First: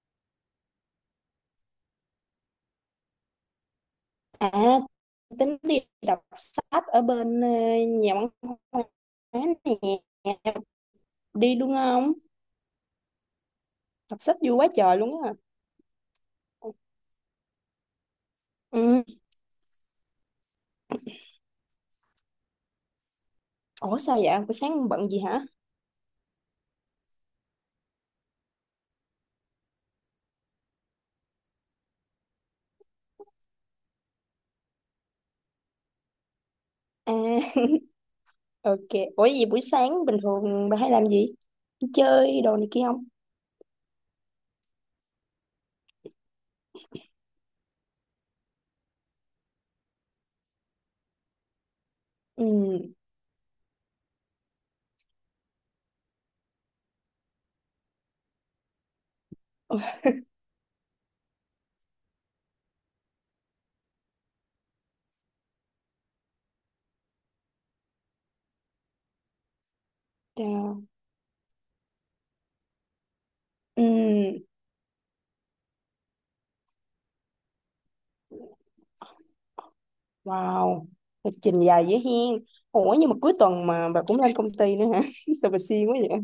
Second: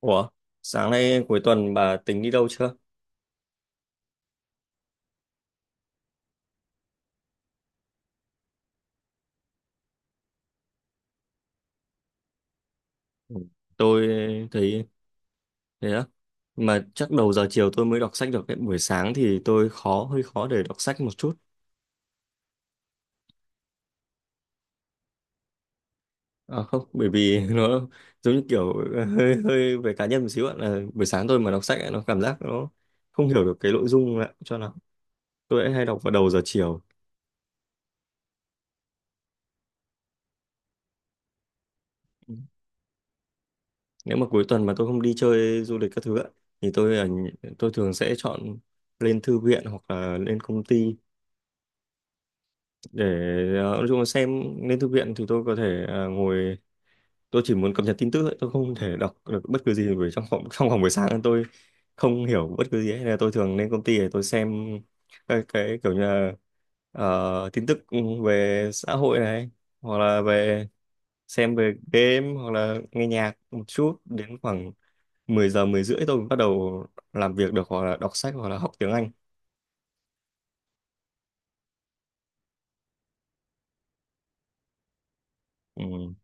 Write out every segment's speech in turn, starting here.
Ủa, sáng nay cuối tuần bà tính đi đâu chưa? À, tính đi đọc sách ở bên nhà văn hóa nè, đi luôn không? Ừ. Tôi Đọc sách vui quá thấy trời luôn á. thế á. Mà chắc đầu giờ chiều tôi mới đọc sách được đấy. Buổi Ừ. sáng thì tôi hơi khó để đọc sách một chút. Ủa sao vậy? Buổi sáng bận gì hả? À không, bởi vì nó giống như kiểu hơi hơi về cá nhân một xíu ạ. Là buổi sáng tôi mà đọc sách ấy, nó cảm giác nó không hiểu được cái nội dung ạ. Cho lắm. Tôi lại hay đọc vào đầu giờ chiều. À, ok. Ủa gì buổi sáng bình thường bà hay làm gì? Đi Ừ. chơi đồ này kia không? Nếu mà cuối tuần mà tôi không đi chơi du lịch các thứ ạ, thì tôi tôi thường sẽ chọn lên thư viện hoặc là lên công ty Ừ. để nói chung là xem, lên thư viện thì tôi có thể ngồi, tôi chỉ muốn cập nhật tin tức thôi, tôi không thể đọc được bất cứ Ôi, gì, bởi trong vòng buổi sáng tôi không hiểu bất cứ gì ấy. Nên là tôi thường lên công ty để tôi xem cái kiểu như là tin tức về xã hội này, hoặc là về chao. xem về game, hoặc là nghe nhạc một Ừ. chút đến khoảng 10 giờ, 10 rưỡi tôi mới bắt đầu làm việc được, hoặc là đọc sách hoặc là học tiếng Anh. Wow. Lịch trình dài dữ hen. Ủa nhưng mà cuối tuần mà bà cũng lên công ty nữa hả? Sao bà Ừ. siêng quá vậy?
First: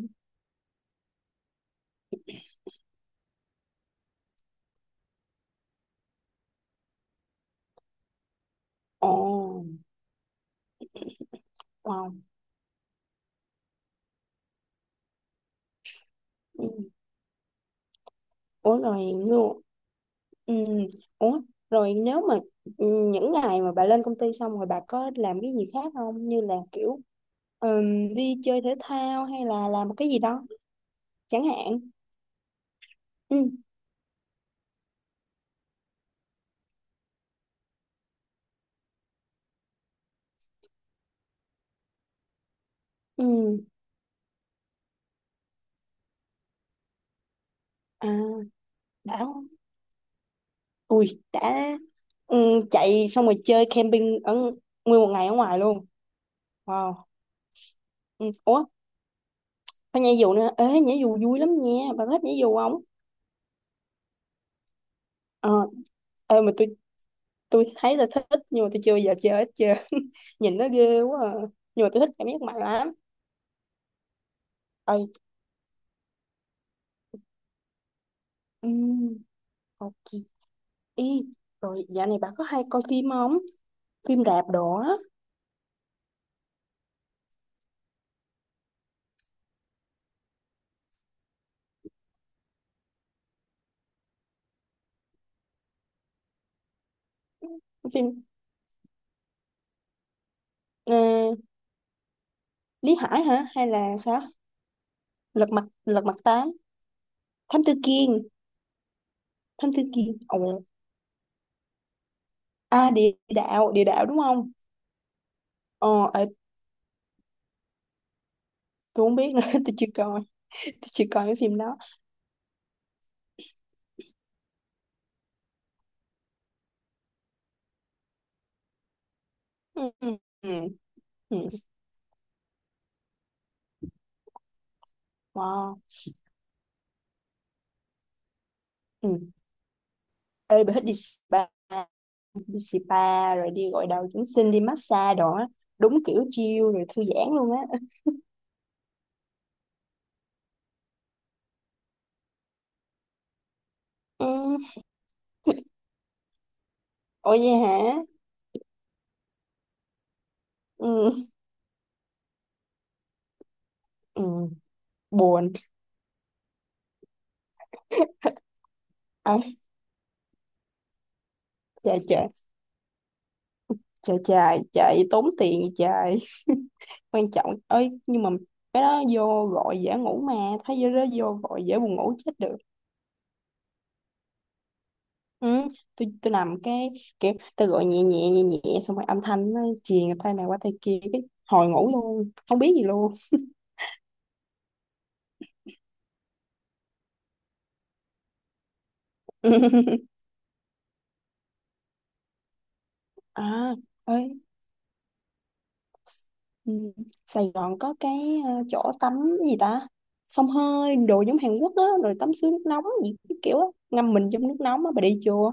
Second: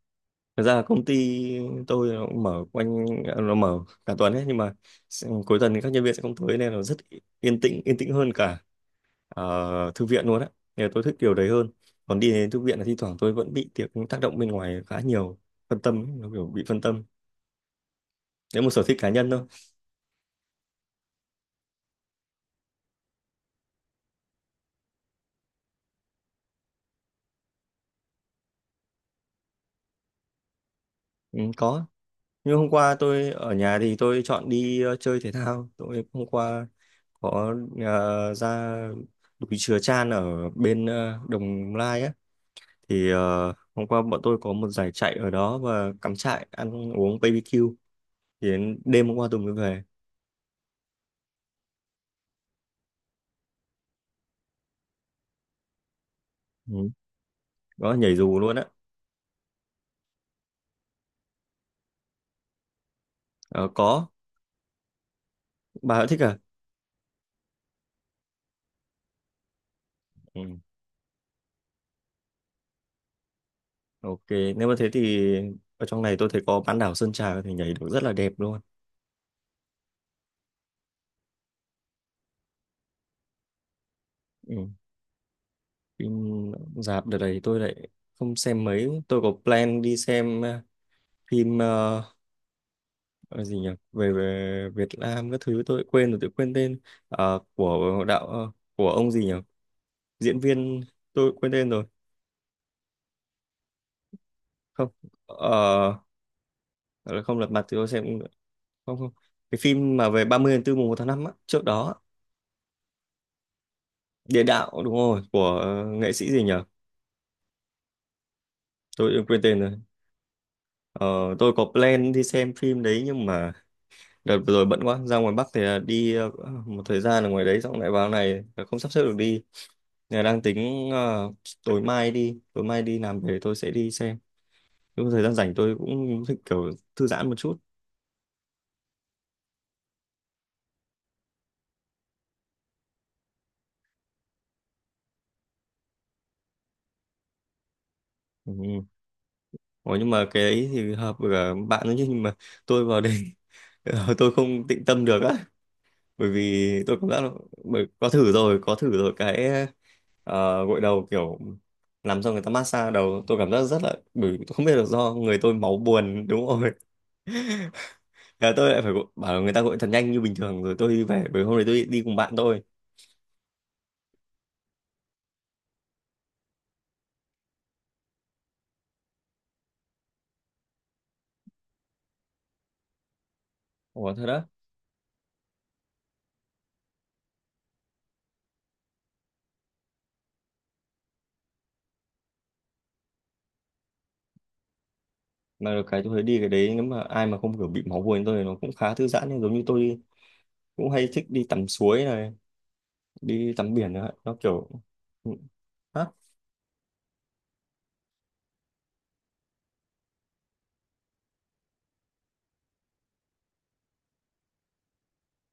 Thật ra là công ty tôi nó cũng mở quanh, nó mở cả tuần ấy, nhưng mà cuối tuần thì các nhân viên sẽ không tới nên là rất yên tĩnh, yên tĩnh hơn cả Ồ. Thư viện luôn á, nên là tôi thích điều đấy hơn. Wow. Còn đi đến thư viện là thi thoảng tôi vẫn bị tiệc tác động bên ngoài khá nhiều, phân tâm ấy, nó kiểu bị Ừ. phân tâm đấy, một Ủa sở thích rồi. cá nhân thôi. Ừ. Ủa, rồi nếu mà ừ, những ngày mà bà lên công ty xong rồi bà có làm cái gì khác không? Như là kiểu đi chơi thể thao hay là làm một cái gì đó Ừ, chẳng hạn. có, nhưng hôm qua tôi Ừ. ở nhà thì tôi chọn đi chơi thể thao, tôi hôm qua có ra đùi chừa chan ở bên Đồng Lai á, thì Ừ. hôm qua bọn tôi có một giải chạy ở đó và cắm trại ăn uống BBQ, À, thì đến đêm hôm đã, qua tôi mới về. ui, đã, ừ, chạy xong rồi chơi camping ở nguyên một ngày ở ngoài luôn. Ừ, Wow. đó nhảy Ừ. dù luôn á. Ủa, phải nhảy dù nữa. Ê, nhảy dù vui lắm nha. Bà có thích nhảy dù không? Ờ, có. Ờ, Bà đã thích à? ê, mà tôi thấy là thích nhưng mà tôi chưa bao giờ chơi hết trơn. Nhìn Ừ. nó ghê quá à. Nhưng mà tôi thích cảm giác mạnh lắm. Ok, nếu mà thế Ê, thì ở trong này tôi thấy có bán đảo Sơn Trà có thể nhảy được rất là đẹp luôn. ừm, ok. Ê, rồi dạo này bà có hay coi phim không? Phim rạp Ừ, đồ á, phim rạp đợt này tôi lại không xem mấy, tôi có plan đi xem phim ờ, gì nhỉ, về Việt Nam các thứ, tôi quên rồi, tôi quên tên. Ờ, của phim đạo của ông gì nhỉ, diễn viên, ờ, tôi quên tên rồi. Lý Hải hả? Hay là sao? Không, Lật mặt ờ, Lật mặt tám, không, lật Thám mặt Tử thì tôi xem. Kiên, Không, không, cái Thám Tử phim mà Kiên. về 30 Ồ, tháng 4 mùng 1 tháng 5 á, trước đó á. à, địa đạo đúng Địa không? đạo đúng rồi, của Ờ, nghệ ê, sĩ gì nhở, tôi không tôi biết quên nữa, tên rồi. tôi chưa coi, tôi chưa Ờ, coi cái tôi phim có đó. plan đi xem phim đấy nhưng mà đợt vừa rồi bận quá, ra ngoài Bắc thì là đi một thời gian ở ngoài đấy, xong lại vào này là không sắp xếp được đi. Ừ, ừ, Nên đang ừ, tính ừ. Tối mai đi làm về tôi sẽ đi xem, lúc thời gian rảnh tôi Wow. cũng thích kiểu thư giãn một chút. Ừ. Ê, bà thích đi spa rồi đi gội đầu dưỡng sinh, đi massage đồ á. Đúng kiểu chill rồi thư giãn luôn á. Ừ. Ủa, nhưng mà cái ấy thì hợp với cả bạn nữa chứ, nhưng mà tôi vào đây, ờ, tôi Ừ. không tịnh tâm được á, bởi vì tôi cũng đã, Ủa vậy hả? có thử rồi, có thử rồi, cái gội đầu Ừ. kiểu làm xong người ta massage đầu, tôi cảm giác rất là, bởi vì Ừ, tôi không biết là do người buồn. tôi máu buồn đúng rồi. Thế là tôi lại phải gọi- À, bảo người ta gội thật nhanh như bình thường rồi tôi đi về, bởi hôm nay tôi trời, đi cùng trời, bạn tôi. trời, trời, trời tốn tiền vậy trời. Quan trọng ơi, nhưng mà cái đó vô gọi dễ ngủ mà, thấy vô đó vô gọi dễ buồn ngủ chết được. Ủa thật đó. Ừ, tôi nằm cái kiểu tôi gọi nhẹ nhẹ nhẹ nhẹ xong rồi âm thanh nó truyền tay này qua tay kia cái hồi ngủ luôn không biết gì luôn. Mà được cái tôi thấy đi cái đấy nếu mà ai mà không kiểu bị máu buồn như tôi thì nó cũng khá thư giãn, nhưng giống như tôi cũng hay thích đi tắm suối này, À, đi tắm biển nữa, ơi. nó kiểu. Ừ. Ừ. Sài Gòn có cái chỗ tắm gì ta, xông hơi đồ giống Hàn Quốc á rồi tắm suối nước nóng gì cái kiểu á, ngâm mình trong nước nóng á, bà đi chưa?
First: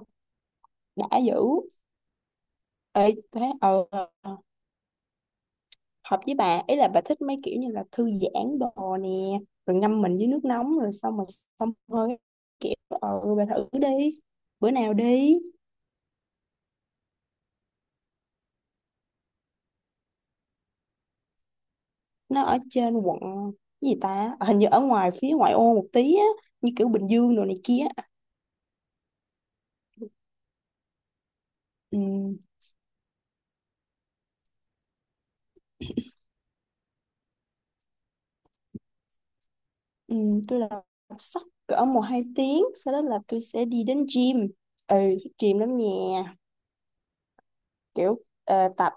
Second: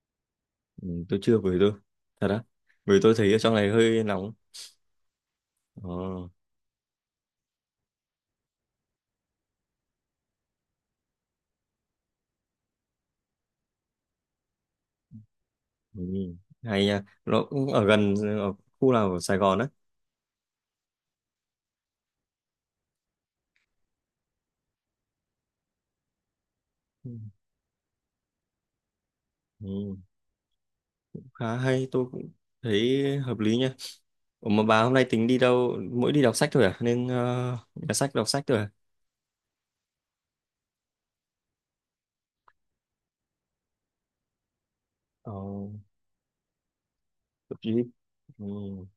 Ừ, Đã tôi dữ. chưa, về tôi thật á, vì Ê, tôi thấy ở thế, trong này hơi nóng. Ờ, hợp với bà ấy là bà thích mấy kiểu như là thư giãn đồ nè, rồi ngâm mình dưới nước nóng rồi xong rồi xông hơi cái kiểu bà thử đi, bữa nào đi. ừ, hay nha, nó cũng ở gần, ở khu nào ở Sài Gòn á. Nó ở trên quận cái gì ta. Ờ, hình như ở ngoài phía ngoại ô một tí á, như kiểu Bình Ừ, Dương đồ này kia. ừ, khá hay, Ừ. tôi cũng thấy hợp lý nha. Ủa mà bà hôm nay tính đi đâu, mỗi đi đọc sách thôi à, nên nhà sách đọc sách thôi à? Ừ, tôi là đọc sách cỡ một hai tiếng sau đó là tôi sẽ đi đến gym. Ừ, Ờ, thích gym lắm nha, tập gym kiểu ừ,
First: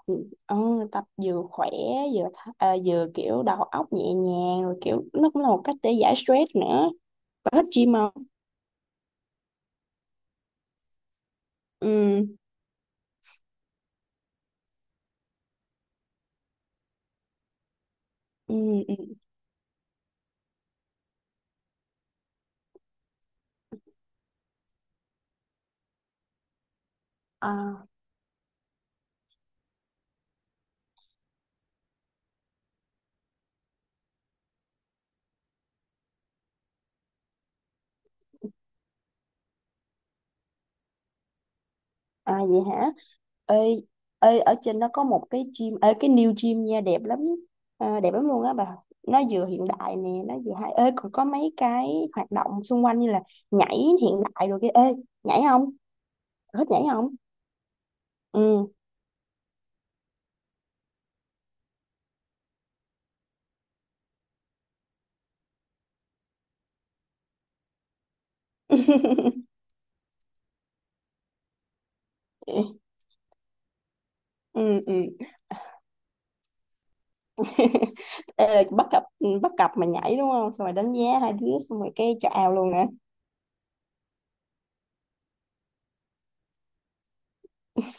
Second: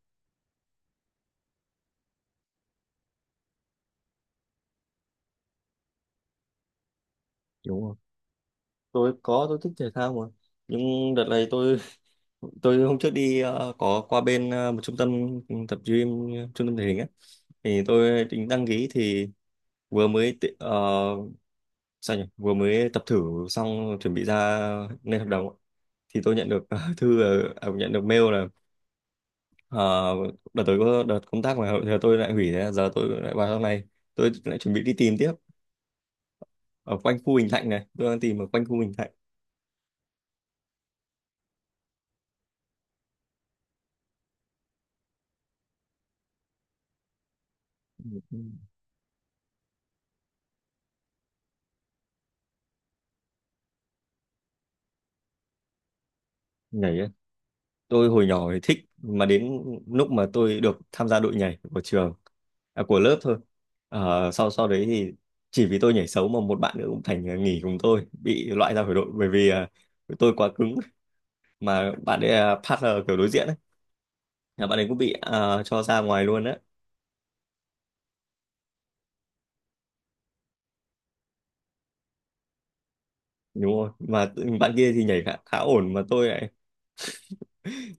ờ, tập vừa khỏe, vừa vừa kiểu đầu óc nhẹ nhàng rồi kiểu nó cũng là một cách để giải stress nữa. Bà thích đúng gym rồi, không? tôi có, tôi thích thể thao mà, nhưng đợt này tôi Ừ, tôi hôm trước đi có qua bên một trung tâm tập gym, trung tâm thể hình á, thì tôi tính ừ, đăng ký ừ. thì vừa mới sao nhỉ, vừa mới tập thử xong chuẩn bị ra lên hợp đồng ạ, thì tôi nhận được À. nhận được mail là ờ, đợt tới có đợt công tác mà giờ tôi lại hủy, thế giờ tôi lại vào trong này, tôi lại chuẩn bị đi tìm tiếp ở quanh khu Bình Thạnh, này tôi đang tìm ở quanh khu Bình Thạnh. À vậy hả? Ê, ở trên nó có một cái gym, ê, cái new gym nha, đẹp lắm, à, đẹp Ừ, lắm ừ. luôn á bà. Nó vừa hiện đại nè, nó vừa hay. Ê, còn có mấy cái hoạt động xung quanh như là nhảy hiện đại rồi kia. Ê, nhảy không? Thích nhảy Nhảy, không? tôi hồi nhỏ thì Ừ. thích, mà đến lúc mà tôi được tham gia đội nhảy của trường, à, của lớp thôi, ờ, sau sau đấy thì chỉ vì tôi nhảy xấu mà một bạn nữa cũng thành, à, nghỉ cùng tôi, bị loại ra khỏi đội, bởi vì à, tôi quá cứng, mà bạn ấy là partner kiểu đối diện ấy, là bạn Ừ, ấy ừ. cũng bị, à, cho ra ngoài luôn á. Ê, là bắt cặp mà nhảy đúng không? Xong rồi đánh giá hai đứa xong rồi cái chào luôn nè. Đúng rồi, mà bạn kia thì nhảy khá ổn mà tôi lại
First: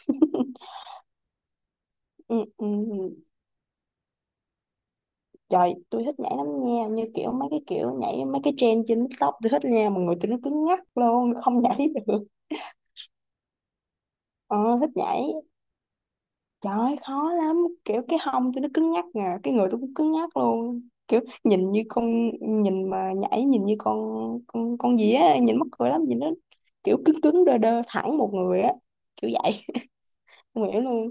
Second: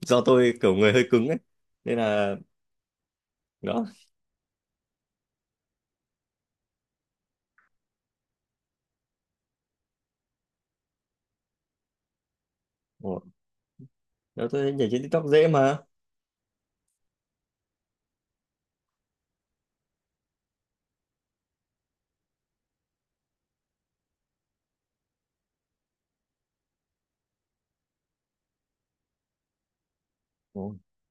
do tôi kiểu người hơi cứng ấy, nên là Ừ, ừ. đó. Trời, tôi thích nhảy lắm nha, như kiểu mấy cái kiểu nhảy mấy cái trend trên TikTok tôi thích nha, mà người tôi nó cứng ngắc luôn, không nhảy được. Ủa, đó Ờ, tôi nhảy thích trên nhảy. TikTok dễ mà. Trời, khó lắm, kiểu cái hông tôi nó cứng ngắc nè, cái người tôi cũng cứng ngắc luôn. Kiểu nhìn như con, nhìn mà nhảy nhìn như con gì á, nhìn mắc cười lắm, nhìn nó kiểu cứng cứng đơ đơ thẳng một người á, kiểu vậy. Không hiểu luôn.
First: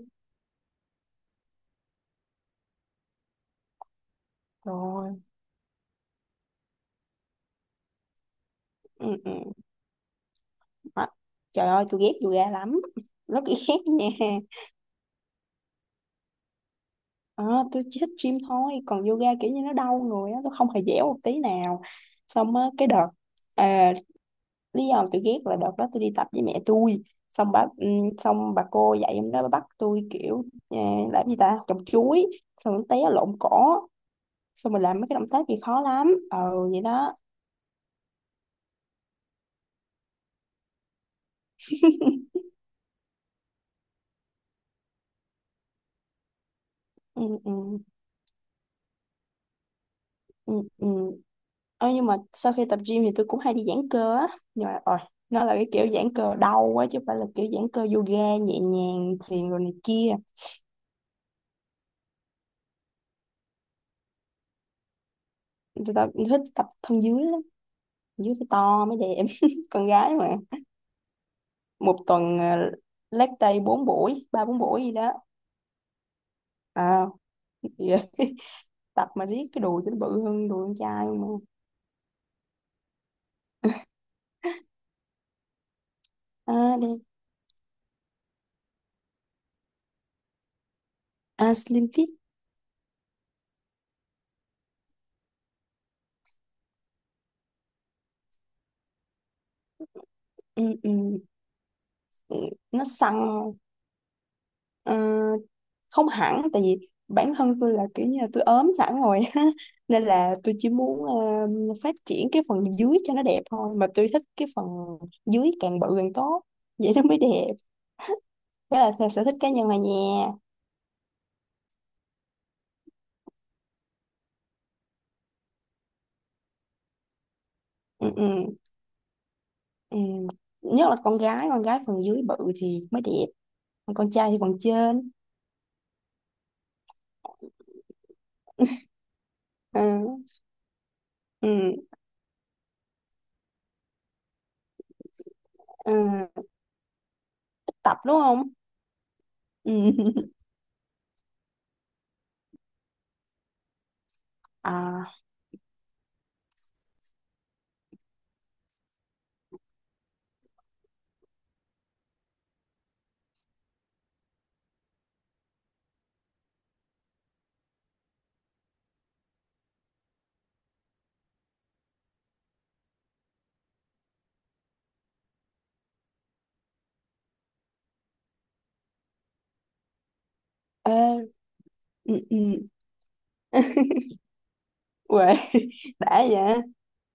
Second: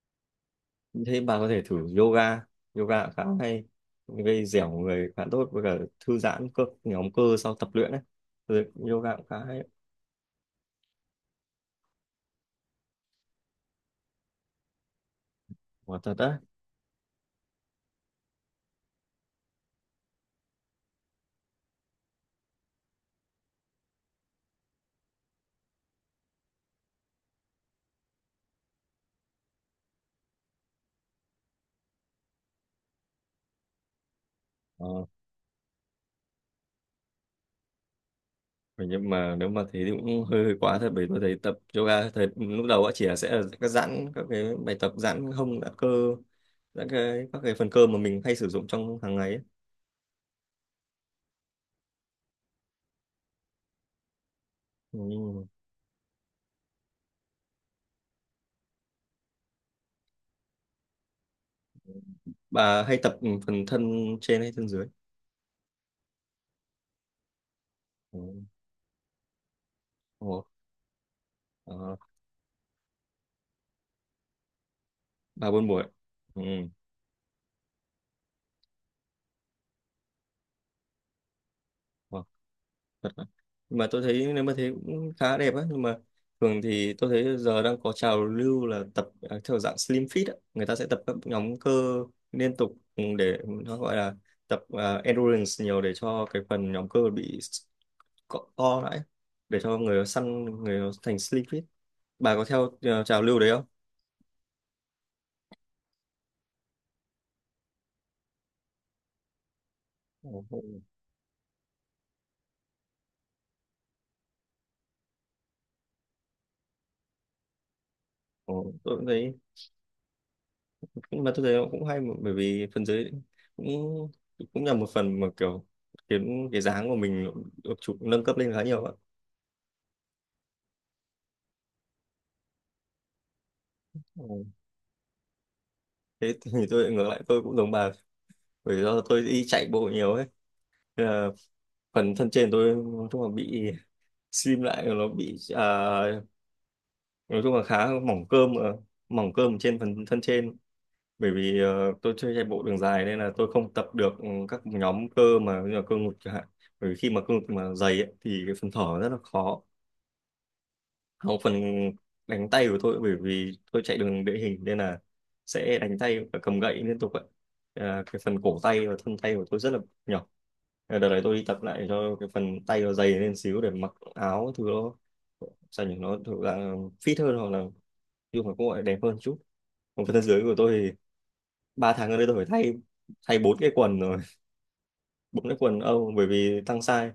Thế bà có thể thử yoga, yoga khá hay, gây dẻo người Rồi. khá tốt, với cả thư giãn cơ, nhóm cơ sau tập luyện đấy. Ừ, Ừ, yoga cũng ừ. khá hay, Hả? Trời ơi, tôi ghét yoga lắm. Rất ghét nha. quả thật đấy. À, tôi chỉ thích gym thôi, còn yoga kiểu như nó đau người á, tôi không hề dẻo một tí nào. Xong á, cái đợt, à, lý do mà tôi ghét là đợt đó tôi đi tập với mẹ tôi, xong bà cô dạy em đó bà bắt tôi kiểu làm gì ta, trồng chuối xong nó té lộn cỏ, xong mình làm Ờ. mấy cái động tác gì khó lắm vậy đó. Vậy nhưng mà nếu mà thế thì cũng hơi quá thật, bởi tôi thấy tập yoga thời lúc đầu á, chỉ là sẽ là các giãn, các cái bài tập giãn hông, giãn cơ, giãn Ừ, cái các cái phần ừ, cơ mà mình hay sử dụng trong hàng ngày ấy. ừ, ừ. Ờ, nhưng mà sau khi tập gym thì tôi cũng hay đi giãn cơ á, nhưng mà rồi nó Ừ. là cái kiểu giãn cơ đau quá chứ không phải là kiểu giãn cơ yoga nhẹ nhàng thiền rồi này kia. Bà hay tập phần thân trên hay thân dưới? Tôi tập, thích tập thân dưới lắm, dưới Ừ. phải to mới đẹp, con gái mà. Ồ, ờ, Một tuần leg day 4 buổi, 3-4 buổi gì đó. bà buôn buổi. Ừ. À, tập mà riết cái đùi cho nó bự hơn đùi con trai mà. Wow, thật đấy. Nhưng mà tôi thấy nếu mà thế cũng khá đẹp á, nhưng mà À thường đi, thì tôi thấy giờ đang có trào lưu là tập, à, theo dạng slim fit á. Người ta sẽ tập các à nhóm slim cơ fit. liên tục để nó gọi là tập, à, endurance nhiều để cho cái phần nhóm cơ bị co co lại, để cho người nó săn, Ừ, người nó thành ừ, slim fit. Bà ừ, có theo, nó à, săn. trào lưu đấy không? Ờ, không hẳn, tại vì bản thân tôi là kiểu như là tôi ốm sẵn rồi á. Nên là Ồ, tôi ồ, chỉ muốn phát triển cái phần dưới cho nó đẹp thôi, mà tôi thích cái phần dưới càng bự càng tốt, vậy nó mới đẹp. tôi Đó là cũng theo sở thấy, thích cá nhân là nha. nhưng mà tôi thấy nó cũng hay mà, bởi vì phần dưới cũng, cũng là một phần mà kiểu khiến cái dáng của mình được chụp Ừ, nâng cấp lên ừ, khá nhiều ạ. ừ. Nhất là con gái phần dưới bự thì mới đẹp, còn con trai thì Ừ. phần trên. Thế thì tôi lại ngược lại, tôi cũng giống bà, bởi do tôi đi chạy bộ Ừ, nhiều ấy. Thế là ừ, phần thân trên tôi nói chung là bị slim lại, nó bị, à, ừ. nói chung là Thích khá tập đúng mỏng không? cơm mà. Mỏng cơm Ừ. trên phần thân trên, bởi vì tôi chơi chạy bộ đường dài nên là tôi không tập được các À, nhóm cơ mà như là cơ ngực chẳng hạn, bởi vì khi mà cơ ngực mà dày ấy, thì cái phần thở rất là khó. Không, phần đánh tay của tôi, bởi vì tôi chạy đường địa hình nên là sẽ đánh tay và cầm gậy liên tục ạ, à, cái phần cổ tay và thân tay của tôi rất là nhỏ. À, đợt này tôi đi tập lại cho cái phần tay nó dày lên xíu để mặc áo thứ nó, sao nhỉ, nó thực ra fit hơn hoặc là dùng mà cũng gọi là đẹp hơn chút. Còn phần thân dưới của tôi thì ê, ba tháng ừ, gần đây tôi ừ. phải thay thay 4 cái quần rồi, Uầy, 4 cái quần Âu đã bởi vậy, vì tăng size,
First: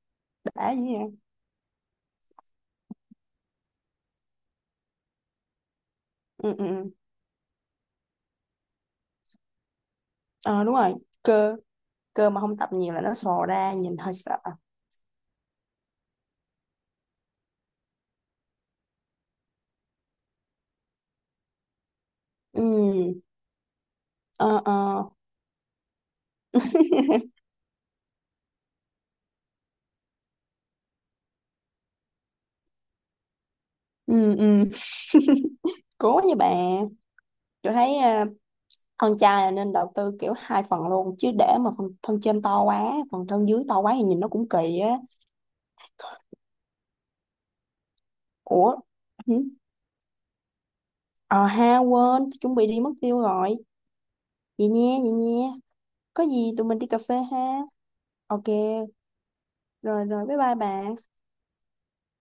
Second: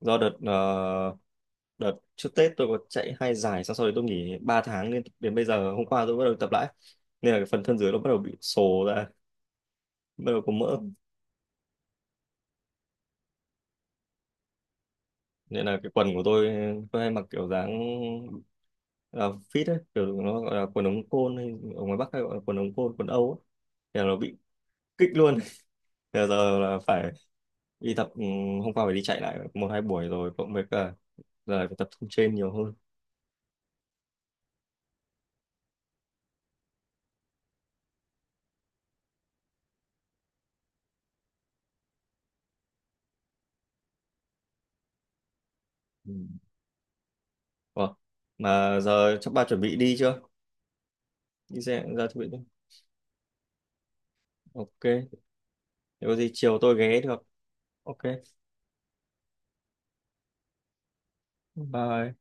do đợt đã vậy. Hả? đợt trước Tết tôi có chạy 2 giải, xong sau đấy tôi nghỉ 3 tháng, nên đến bây giờ hôm qua tôi bắt đầu tập Ừ, ừ, lại, ừ. nên là cái phần thân dưới nó bắt đầu bị sồ ra, bắt đầu có Ờ đúng mỡ. rồi, cơ cơ mà không tập nhiều là nó sò ra, nhìn hơi sợ. Nên là cái quần của tôi hay mặc kiểu dáng là fit ấy, kiểu nó gọi là quần ống côn hay ở ngoài Bắc hay gọi là quần Ừ, ống côn, quần Âu ấy. Thế là nó bị ờ, kích ờ. luôn. Thế giờ là phải đi tập, hôm qua phải đi chạy lại một hai buổi rồi, cộng với cả giờ phải tập trung trên nhiều hơn. Ừ, ừ. Cố nha bạn. Tôi thấy thân chai là nên đầu tư kiểu hai phần luôn, chứ để mà phần thân trên to quá phần thân dưới to quá thì nhìn nó cũng kỳ á. Ừ. Ủa, Ủa, mà giờ chắc hử? bà chuẩn bị đi chưa, Ờ đi ha, xe ra chuẩn quên, bị tôi đi. chuẩn bị đi mất tiêu rồi. Vậy Ok, nha, vậy nha. nếu có Có gì gì chiều tụi tôi mình đi cà ghé phê được. ha. Ok, Ok. Rồi rồi, bye bye bà. bye.